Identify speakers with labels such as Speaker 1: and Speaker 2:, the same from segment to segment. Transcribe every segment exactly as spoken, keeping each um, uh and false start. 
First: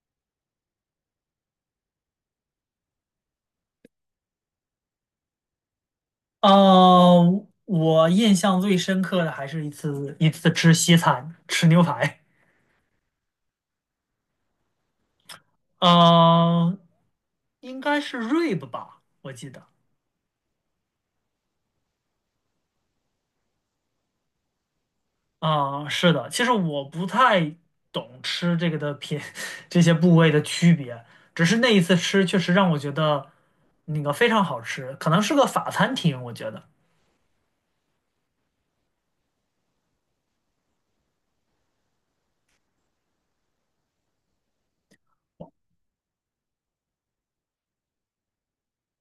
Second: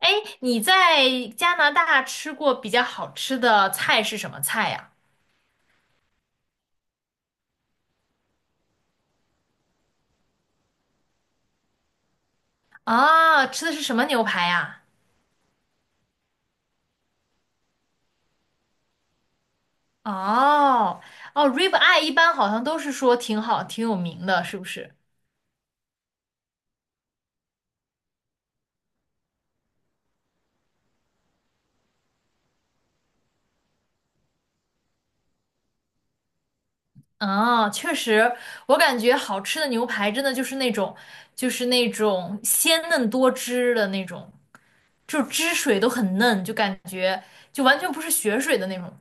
Speaker 1: 哎，你在加拿大吃过比较好吃的菜是什么菜呀？
Speaker 2: 呃，我印象最深刻的还是一次一次吃西餐，吃牛排。
Speaker 1: 啊，吃的是什么牛排呀？
Speaker 2: 呃，应该是 rib 吧，我记得。
Speaker 1: 哦哦，rib eye 一般好像都是说挺好、挺有名的，是不是？
Speaker 2: 啊、是的，其实我不太懂吃这个的品，这些部位的区别，只是那一次吃确实让我觉得那个非常好吃，可能是个法餐厅，我觉得。
Speaker 1: 啊，确实，我感觉好吃的牛排真的就是那种，就是那种鲜嫩多汁的那种，就汁水都很嫩，就感觉就完全不是血水的那种，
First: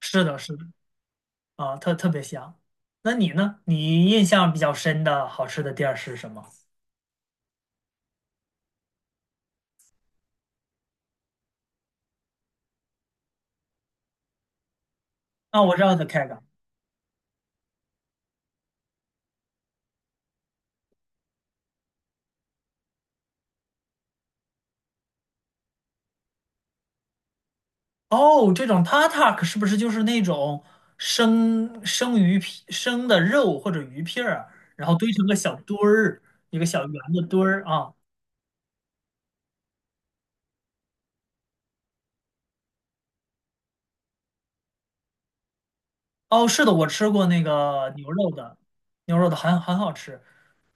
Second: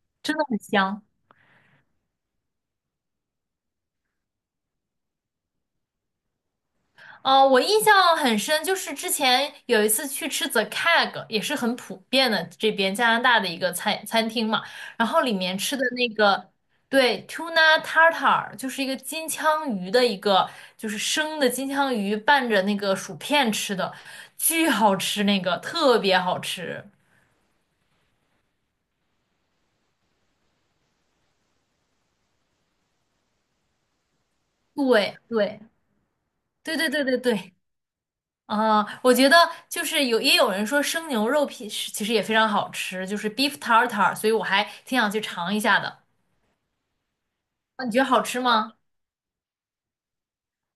Speaker 2: 是
Speaker 1: 真
Speaker 2: 的，
Speaker 1: 的
Speaker 2: 是
Speaker 1: 很
Speaker 2: 的，
Speaker 1: 香。
Speaker 2: 啊、特特别香。那你呢？你印象比较深的好吃的店儿是什么？
Speaker 1: 哦，我印象很深，就是之前有一次去吃 The K E G 也是很普遍的这边加拿大的一个餐餐厅嘛，然后里面
Speaker 2: 啊，我
Speaker 1: 吃
Speaker 2: 知
Speaker 1: 的
Speaker 2: 道 The
Speaker 1: 那
Speaker 2: Keg。
Speaker 1: 个，对，tuna tartar，就是一个金枪鱼的一个，就是生的金枪鱼拌着那个薯片吃的，巨好吃，那个特别好吃。
Speaker 2: 哦，这种 tatak 是不是就是那种生生鱼片、生的肉或者鱼片儿，然后堆
Speaker 1: 对
Speaker 2: 成个小
Speaker 1: 对
Speaker 2: 堆儿，一个
Speaker 1: 对
Speaker 2: 小
Speaker 1: 对
Speaker 2: 圆
Speaker 1: 对对
Speaker 2: 的堆
Speaker 1: 对，
Speaker 2: 儿啊？
Speaker 1: 啊、我觉得就是有也有人说生牛肉片是其实也非常好吃，就是 beef tartar，所以我还挺想去尝一下的。
Speaker 2: 哦，是的，我吃过那
Speaker 1: 啊，
Speaker 2: 个
Speaker 1: 你觉得
Speaker 2: 牛
Speaker 1: 好
Speaker 2: 肉
Speaker 1: 吃
Speaker 2: 的，
Speaker 1: 吗？
Speaker 2: 牛肉的很很好吃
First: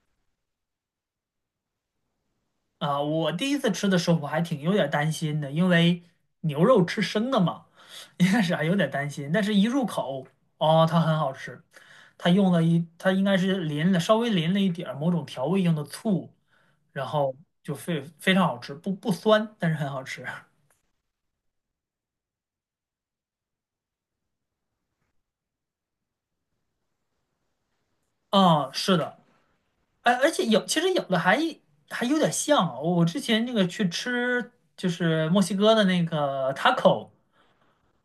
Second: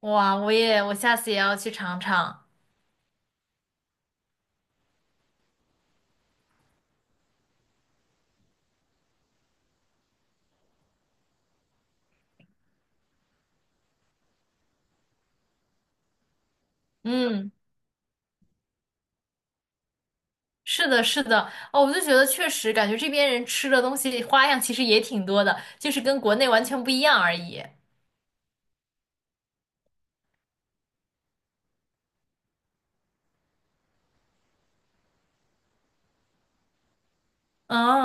Speaker 1: 哇，我也，我下次也要去尝尝。
Speaker 2: 啊。我第一次吃的时候，我还挺有点担心的，因为牛肉吃生的嘛，一开始还有点担心，但是一入口，哦，它很好吃。它用了一，它应该是淋了稍微淋了一点儿某种调味用的醋。然后
Speaker 1: 嗯，
Speaker 2: 就非非常好吃，不不酸，但是很好吃。
Speaker 1: 是的，是的。哦，我就觉得确实感觉这边人吃的东西花样其实也挺多的，就是跟国内完全不一样而已。
Speaker 2: 啊，是的，哎，而且有其实有的还还有点像啊，我之前那个去吃就是墨西哥的那个 taco，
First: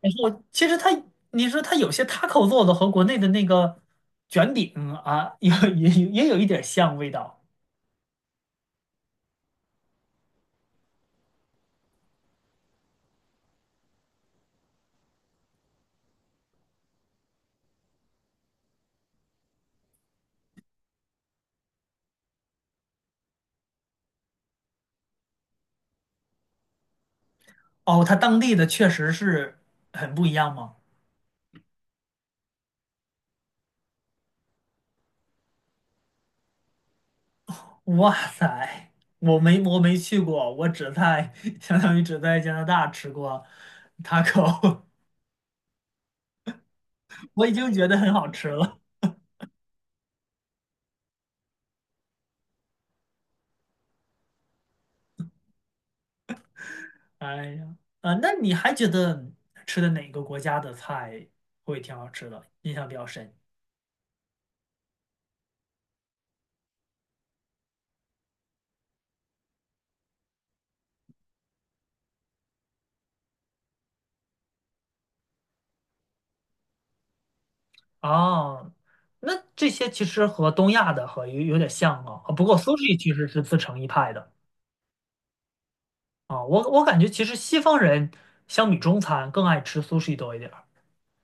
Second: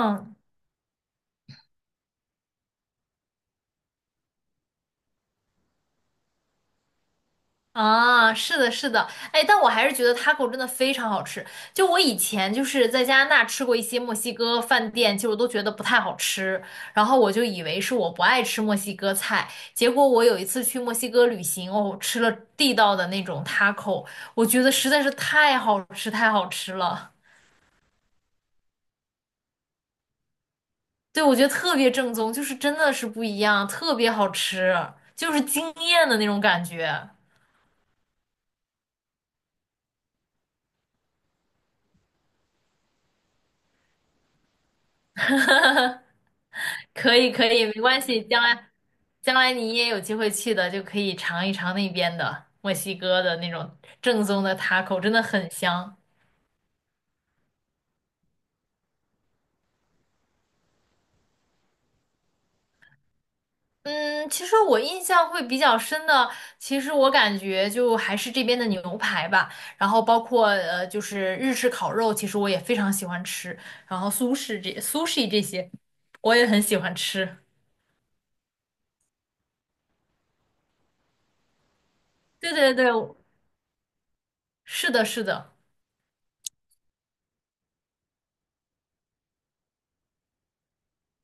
Speaker 2: 然后其实它你说它有些 taco 做的和国内的那个卷饼啊，有也有也有一点像味道。
Speaker 1: 啊，是的，是的，哎，但我还是觉得 taco 真的非常好吃。就我以前就是在加拿大吃过一些墨西哥饭店，其实我都觉得不太好吃，然后我就以为是我不爱吃墨西哥菜，结果我有一次去墨西哥旅行，哦，吃了地道的那种 taco，我觉得实在是太好吃，太好吃了。
Speaker 2: 哦，它当地的确实是很不一样吗？
Speaker 1: 对，我觉得特别正宗，就是真的是不一样，特别好吃，就是惊艳的那种感觉。
Speaker 2: 哇塞，我没我没去过，我只在 相当于只在加拿大吃过 taco，
Speaker 1: 可以
Speaker 2: 我
Speaker 1: 可
Speaker 2: 已
Speaker 1: 以，
Speaker 2: 经
Speaker 1: 没
Speaker 2: 觉得
Speaker 1: 关
Speaker 2: 很
Speaker 1: 系，
Speaker 2: 好
Speaker 1: 将
Speaker 2: 吃
Speaker 1: 来
Speaker 2: 了。
Speaker 1: 将来你也有机会去的，就可以尝一尝那边的墨西哥的那种正宗的 taco，真的很香。
Speaker 2: 哎呀，啊，那你还觉得吃的哪个国家的菜会挺好吃的，印象比较深？
Speaker 1: 嗯，其实我印象会比较深的，其实我感觉就还是这边的牛排吧，然后包括呃，就是日式烤肉，其实我也非常喜欢吃，然后苏式这苏式这些，我也很喜欢吃。
Speaker 2: 啊？那这些其实和东亚的和有有点像啊，啊不
Speaker 1: 对
Speaker 2: 过
Speaker 1: 对对，
Speaker 2: sushi 其实是自成一派的。
Speaker 1: 是的，是的。
Speaker 2: 啊，我我感觉其实西方人相比中餐更爱吃 sushi 多一点儿。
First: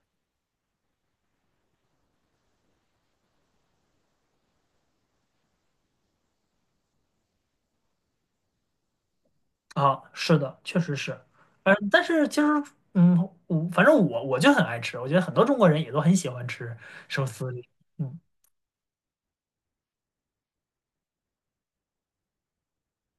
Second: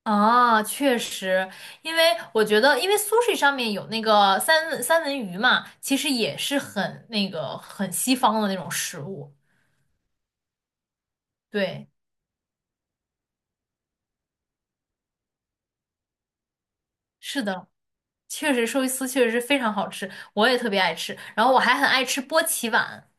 Speaker 1: 啊，确实，因为我觉得，因为 sushi 上面有那个三文三文鱼嘛，其实也是很那个很西方的那种食物。
Speaker 2: 啊，是的，确实是，嗯，
Speaker 1: 对，
Speaker 2: 但是其实，嗯，我反正我我就很爱吃，我觉得很多中国人也都很喜欢吃寿
Speaker 1: 是
Speaker 2: 司这种。
Speaker 1: 的，
Speaker 2: 嗯，
Speaker 1: 确实寿司确实是非常好吃，我也特别爱吃。然后我还很爱吃波奇碗，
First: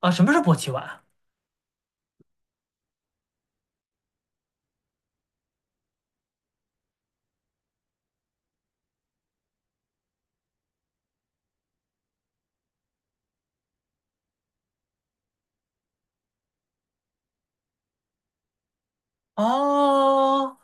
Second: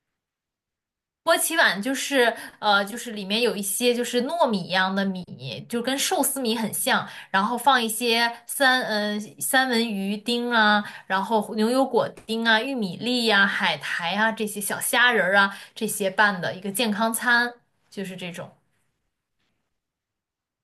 Speaker 2: 啊，什么是波奇碗？
Speaker 1: 波奇碗就是呃，就是里面有一些就是糯米一样的米，就跟寿司米很像，然后放一些三嗯三文鱼丁啊，然后牛油果丁啊、玉米粒呀、海苔啊这些小虾仁儿啊这些拌的一个健康餐，就是这种
Speaker 2: 哦，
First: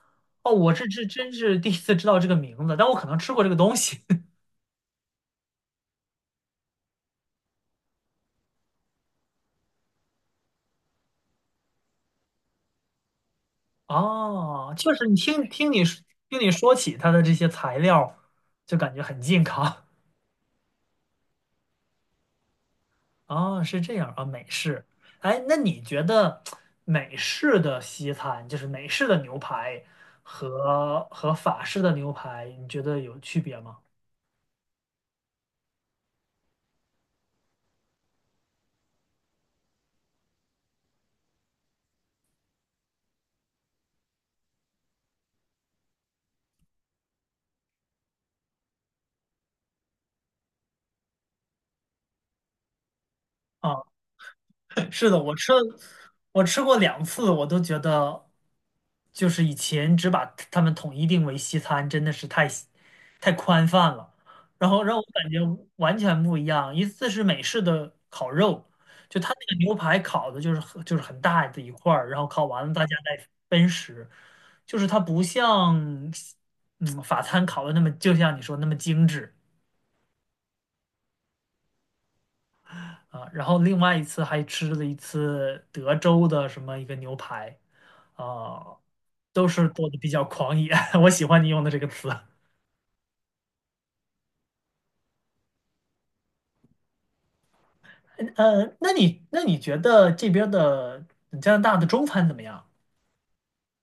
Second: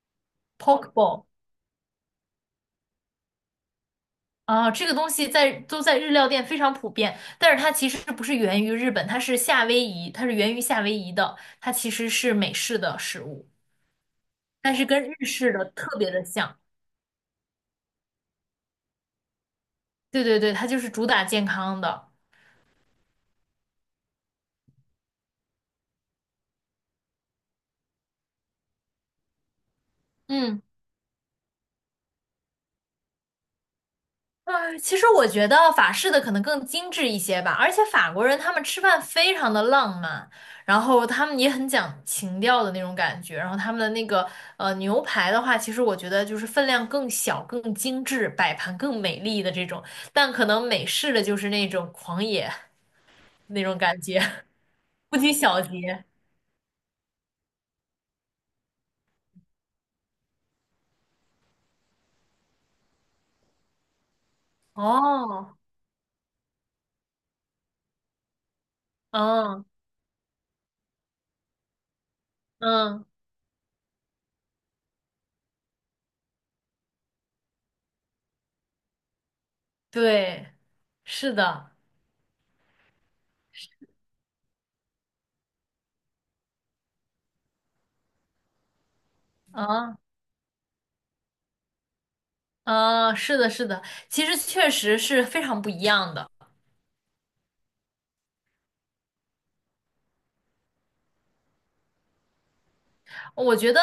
Speaker 2: 哦，我这
Speaker 1: poke
Speaker 2: 这
Speaker 1: bowl
Speaker 2: 真是第一次知道这个名字，但我可能吃过这个东西。
Speaker 1: 啊，这个东西在都在日料店非常普遍，但是它其实不是源于日本，它是夏威夷，它是源于夏威夷的，它其实是美式的食物，
Speaker 2: 哦，
Speaker 1: 但是
Speaker 2: 确实，
Speaker 1: 跟
Speaker 2: 你
Speaker 1: 日
Speaker 2: 听
Speaker 1: 式的
Speaker 2: 听你
Speaker 1: 特
Speaker 2: 说
Speaker 1: 别的
Speaker 2: 听你
Speaker 1: 像。
Speaker 2: 说起它的这些材料，就感觉很健康。
Speaker 1: 对对对，它就是主打健康的。
Speaker 2: 哦，是这样啊，美式。哎，那你觉得美式的西餐，就是美式的牛排
Speaker 1: 嗯，
Speaker 2: 和和法式的牛排，你觉得有区别吗？
Speaker 1: 啊，其实我觉得法式的可能更精致一些吧，而且法国人他们吃饭非常的浪漫，然后他们也很讲情调的那种感觉，然后他们的那个呃牛排的话，其实我觉得就是分量更小、更精致，摆盘更美丽的这种，但可能美式的就是那种狂野那种
Speaker 2: 啊
Speaker 1: 感觉，
Speaker 2: 是
Speaker 1: 不
Speaker 2: 的，
Speaker 1: 拘
Speaker 2: 我吃
Speaker 1: 小节。
Speaker 2: 我吃过两次，我都觉得就是以前只把他们统一定为西餐，真的是太西太宽泛了，然后让我感觉
Speaker 1: 哦，
Speaker 2: 完全不一样。一次是美式的烤肉，就他那个
Speaker 1: 嗯
Speaker 2: 牛排烤的就是很就是很大的一块儿，然后烤完了大家
Speaker 1: 嗯，
Speaker 2: 再分食，就是它不像嗯法餐烤的那么，就像你说那么精致。
Speaker 1: 对，是的，
Speaker 2: 啊，然后另外一次还吃了一次德州的什么一个牛排，啊，都是做
Speaker 1: 啊。
Speaker 2: 的比较狂野，我喜欢你用的这个词。
Speaker 1: 嗯，是的，是的，其实确实是非常不一样的。
Speaker 2: 呃，那你那你觉得这边儿的加拿大的中餐怎么样？
Speaker 1: 我觉得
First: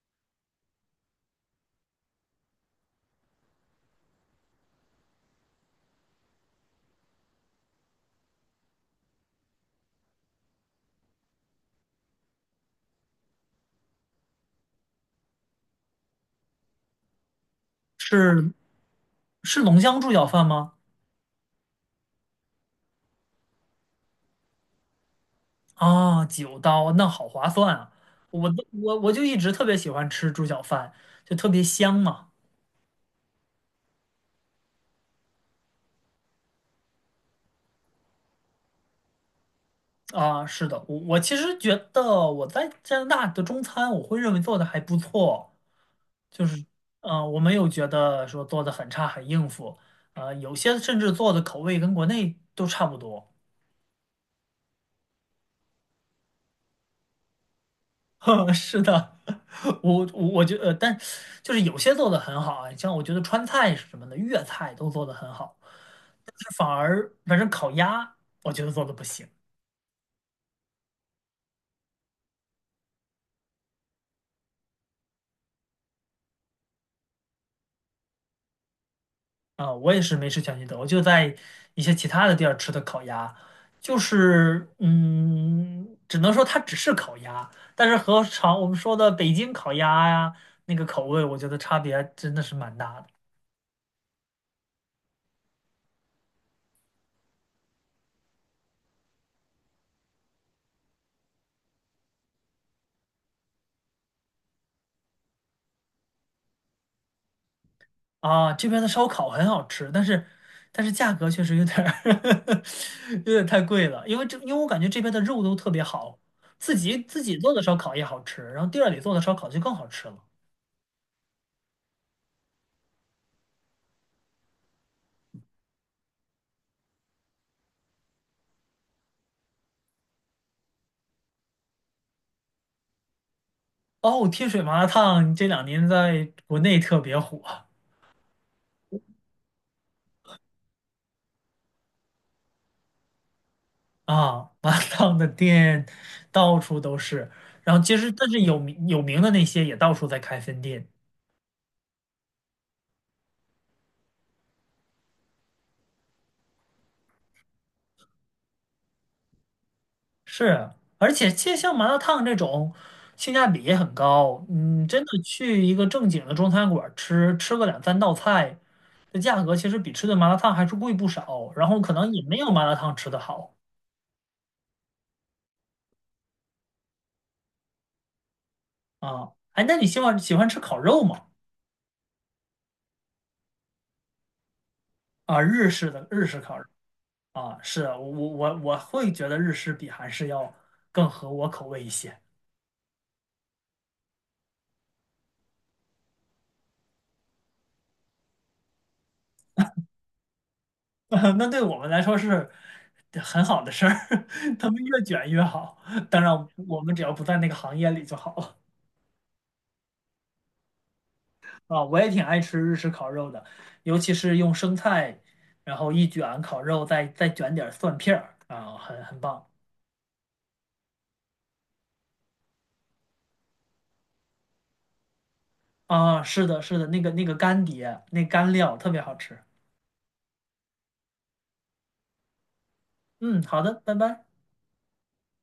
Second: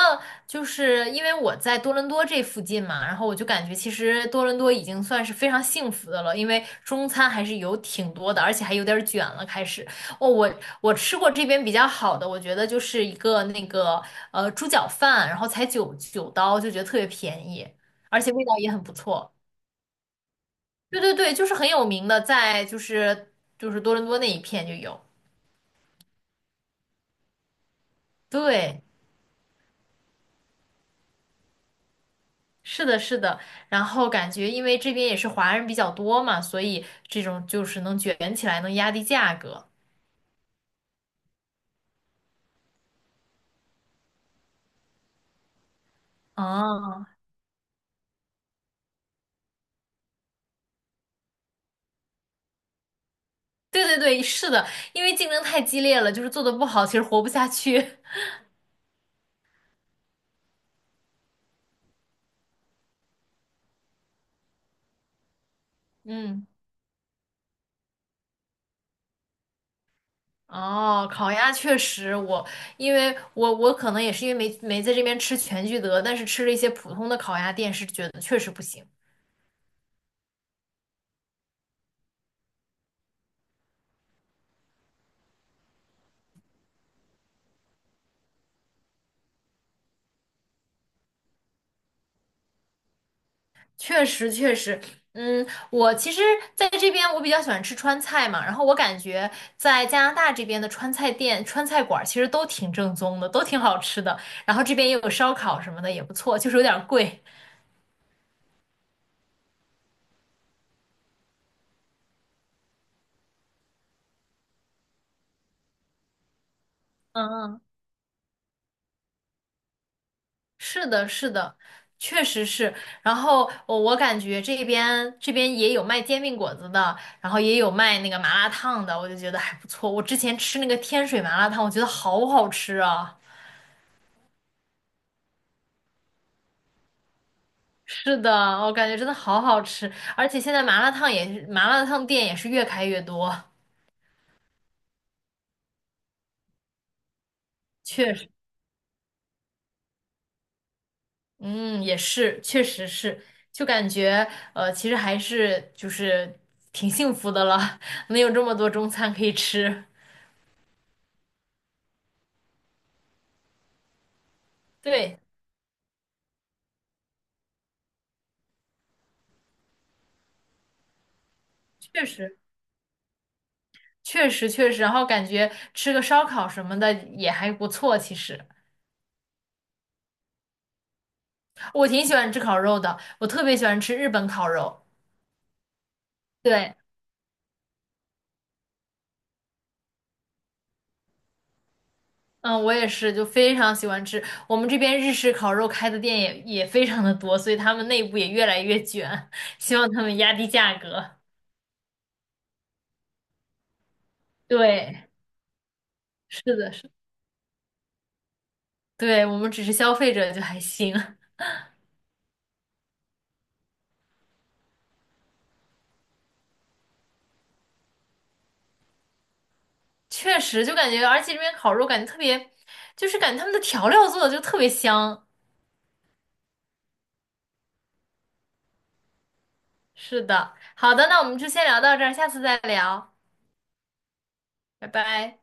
Speaker 1: 就是因为我在多伦多这附近嘛，然后我就感觉其实多伦多已经算是非常幸福的了，因为中餐还是有挺多的，而且还有点儿卷了。开始，哦，我我吃过这边比较好的，我觉得就是一个那个呃猪脚饭，然后才九九刀，就觉得特别便宜，而且味
Speaker 2: 是
Speaker 1: 道也很不错。
Speaker 2: 是浓香猪脚饭吗？
Speaker 1: 对对对，就是很有名的，在就是就是多伦多那一片就有。
Speaker 2: 啊，九刀，那好划算啊！我都
Speaker 1: 对。
Speaker 2: 我我就一直特别喜欢吃猪脚饭，就特别香嘛。
Speaker 1: 是的，是的，然后感觉因为这边也是华人比较多嘛，所以这种就是能卷起来，能压低价格。
Speaker 2: 啊，是的，我我其实觉得我在加拿大的中餐，我会认为做的还不错。就是，
Speaker 1: 哦，
Speaker 2: 呃，我没有觉得说做的很差很应付，呃，有些甚至做的口味跟国内都差不多。
Speaker 1: 对对对，是的，因为竞争太激烈了，就是做的不好，其实活不下去。
Speaker 2: 是的，我我我觉得，但就是有些做的很好啊，像我觉得川菜什么的，粤菜都做的很好，但
Speaker 1: 嗯，
Speaker 2: 是反而反正烤鸭，我觉得做的不行。
Speaker 1: 哦，烤鸭确实我，因为我我可能也是因为没没在这边吃全聚德，但是吃了一些普通的烤鸭店，是觉得确实不行。
Speaker 2: 啊，我也是没吃全聚德，我就在一些其他的地儿吃的烤鸭，就是嗯，只能说它只是烤鸭，但是和常我们说的北京烤鸭呀，那个口味，我觉得差别真的是蛮大的。
Speaker 1: 确实，确实，嗯，我其实在这边我比较喜欢吃川菜嘛，然后我感觉在加拿大这边的川菜店、川菜馆儿其实都挺正宗的，都挺好吃的。然后这边也有烧烤什么的，也不错，就是有点儿贵。
Speaker 2: 啊。这边的烧烤很好吃，但是但是价格确实有点儿 有点太贵了，因为这因为我感觉这边的肉都特别好，自己自己做
Speaker 1: 嗯
Speaker 2: 的
Speaker 1: 嗯，
Speaker 2: 烧烤也好吃，然后店儿里做的烧烤就更好吃了。
Speaker 1: 是的，是的，确实是。然后我我感觉这边这边也有卖煎饼果子的，然后也有卖那个麻辣烫的，我就觉得还不错。我之前吃那个天水麻辣烫，我觉得好好吃啊。
Speaker 2: 哦，天水麻辣烫这两年在国内特别火。
Speaker 1: 是的，我感觉真的好好吃，而且现在麻辣烫也是，麻辣烫店也是越开越多，
Speaker 2: 啊，麻辣烫的店到处都是，然后其实
Speaker 1: 确
Speaker 2: 但
Speaker 1: 实，
Speaker 2: 是有名有名的那些也到处在开分店，
Speaker 1: 嗯，也是，确实是，就感觉呃，其实还是就是挺幸福的了，能有这么多中餐可以吃，
Speaker 2: 是，而且其实像麻辣烫这种性价比也很高，嗯，真
Speaker 1: 对，
Speaker 2: 的去一个正经的中餐馆吃，吃个两三道菜，这价格其实比吃顿麻辣烫还是贵不少，然后可
Speaker 1: 确
Speaker 2: 能也没
Speaker 1: 实。
Speaker 2: 有麻辣烫吃的好。
Speaker 1: 确实确实，然后感觉吃个烧烤什么的也还不错。其实
Speaker 2: 啊，哎，那你喜欢喜欢吃烤肉吗？
Speaker 1: 我挺喜欢吃烤肉的，我特别喜欢吃日本烤肉。
Speaker 2: 啊，日式的日式烤肉。
Speaker 1: 对。
Speaker 2: 啊，是我我我会觉得日式比韩式要更合我口味一些。
Speaker 1: 嗯，我也是，就非常喜欢吃。我们这边日式烤肉开的店也也非常的多，所以他们内部也越来越卷，希望他们压低价格。
Speaker 2: 那对我们来说是很好的事儿，他们越
Speaker 1: 对，
Speaker 2: 卷越好。当然，
Speaker 1: 是的，
Speaker 2: 我
Speaker 1: 是
Speaker 2: 们
Speaker 1: 的，
Speaker 2: 只要不在那个行业里就好了。
Speaker 1: 对，我们只是消费者就还行，
Speaker 2: 啊，我也挺爱吃日式烤肉的，尤其是用生菜，然后一卷烤肉，再再卷点儿蒜片儿啊，很很棒
Speaker 1: 确实就感觉，而且这边烤肉感觉特别，就是感觉他们的调料做的就特别香。
Speaker 2: 啊。是的，是的，那个那个干碟，那干料特别好吃。
Speaker 1: 是的，好的，那我们就先聊到这儿，下次再聊，
Speaker 2: 嗯，好的，拜拜。
Speaker 1: 拜拜。